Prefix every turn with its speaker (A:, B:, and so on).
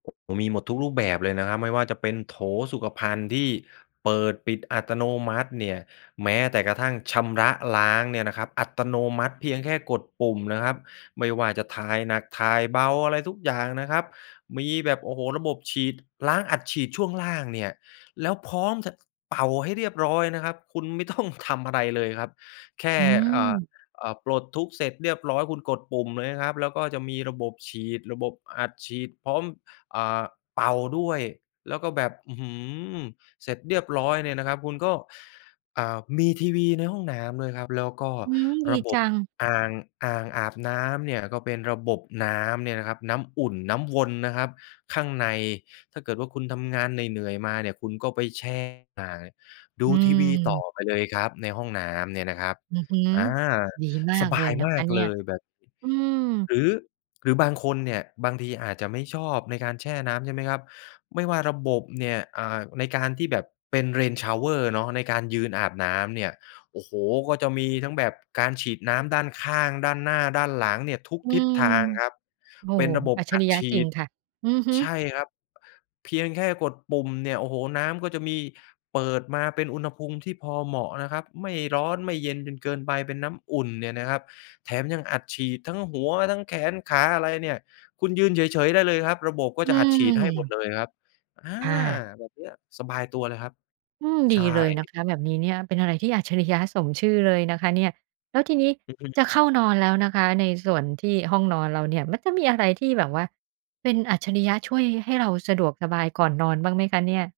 A: มีหมดทุกรูปแบบเลยนะครับ ไม่ว่าจะเป็นโถสุขภัณฑ์ที่เปิด-ปิดอัตโนมัติเนี่ย แม้แต่กระทั่งชำระล้างเนี่ยนะครับอัตโนมัติ เพียงแค่กดปุ่มนะครับ ไม่ว่าจะ ถ่ายหนักถ่ายเบา อะไรทุกอย่างนะครับ มีแบบ โอ้โฮ! ระบบฉีด ล้างอัดฉีดช่วงล่างเนี่ย แล้วพร้อมจะ เป่าให้เรียบร้อยนะครับ คุณ ไม่ต้อง ทำอะไรเลยครับ แค่
B: อื
A: อ่า
B: ม
A: อ่า ปลดทุกข์เสร็จเรียบร้อยคุณกดปุ่มเลยนะครับ แล้วก็จะมีระบบฉีด ระบบอัดฉีดพร้อม อ่า เป่าด้วย แล้วก็แบบ อื้อฮือ เสร็จเรียบร้อยเนี่ยนะครับคุณก็ อ่า มีทีวีในห้องน้ำด้วยครับ แล้วก็
B: อืม ด
A: ร
B: ี
A: ะบ
B: จ
A: บ
B: ัง
A: อ่าง อ่าง อาบน้ำเนี่ยก็เป็นระบบน้ำเนี่ยนะครับน้ำอุ่น น้ำวนนะครับข้างใน ถ้าเกิดว่าคุณทำงานเหนื่อย ๆ มาเนี่ยคุณก็ไปแช่อ่าง ด
B: อ
A: ู
B: ื
A: ทีวีต่อ
B: ม
A: ไปเลยครับในห้องน้ำเนี่ยนะครับ
B: อือฮึ
A: อา
B: ดีม
A: ส
B: าก
A: บ
B: เ
A: า
B: ลย
A: ย
B: น
A: ม
B: ะค
A: า
B: ะ
A: ก
B: เน
A: เ
B: ี
A: ล
B: ่ย
A: ยแบบนี้
B: อืม
A: หรือ หรือบางคนเนี่ย บางทีอาจจะไม่ชอบในการแช่น้ำใช่ไหมครับ ไม่ว่าระบบเนี่ย อ่า ในการที่แบบ เป็น Rain Shower เนาะในการยืนอาบน้ำเนี่ย โอ้โฮ ก็จะมีทั้งแบบการฉีดน้ำด้านข้าง ด้านหน้า ด้านหลังเนี่ยทุก
B: อื
A: ทิศ
B: ม
A: ทางครับ
B: โอ้
A: เป็
B: โ
A: น
B: ฮ
A: ระบบ
B: อัจฉ
A: อั
B: ร
A: ด
B: ิยะ
A: ฉ
B: จ
A: ี
B: ริง
A: ด
B: ค่ะ อือฮึ
A: ใช่ครับ เพียงแค่กดปุ่มเนี่ย โอ้โฮ น้ำก็จะมีเปิดมาเป็นอุณหภูมิที่พอเหมาะนะครับ ไม่ร้อน ไม่เย็นจนเกินไป เป็นน้ำอุ่นเนี่ยนะครับ แถมยังอัดฉีดทั้งหัวทั้งแขนขา อะไรเนี่ย คุณยืนเฉย ๆ ได้เลยครับ ระบบก็
B: อื
A: จะอัดฉีดให้หมด
B: ม
A: เลยครับ อา
B: ค่ะ
A: แบบนี้สบายตัวเลยครับ
B: อืม ดี
A: ใช
B: เลยนะ
A: ่
B: คะแบบนี้เนี่ย เป็นอะไรที่อัจฉริยะสมชื่อเลยนะคะเนี่ย แล้วทีนี้
A: อือฮ
B: จะเข้
A: ึ
B: านอนแล้วนะคะ ในส่วนที่ ห้องนอนเราเนี่ยมันจะมีอะไรที่แบบว่าเป็นอัจฉริยะ ช่วยให้เราสะดวกสบายก่อนนอนบ้างไหมคะเนี่ย?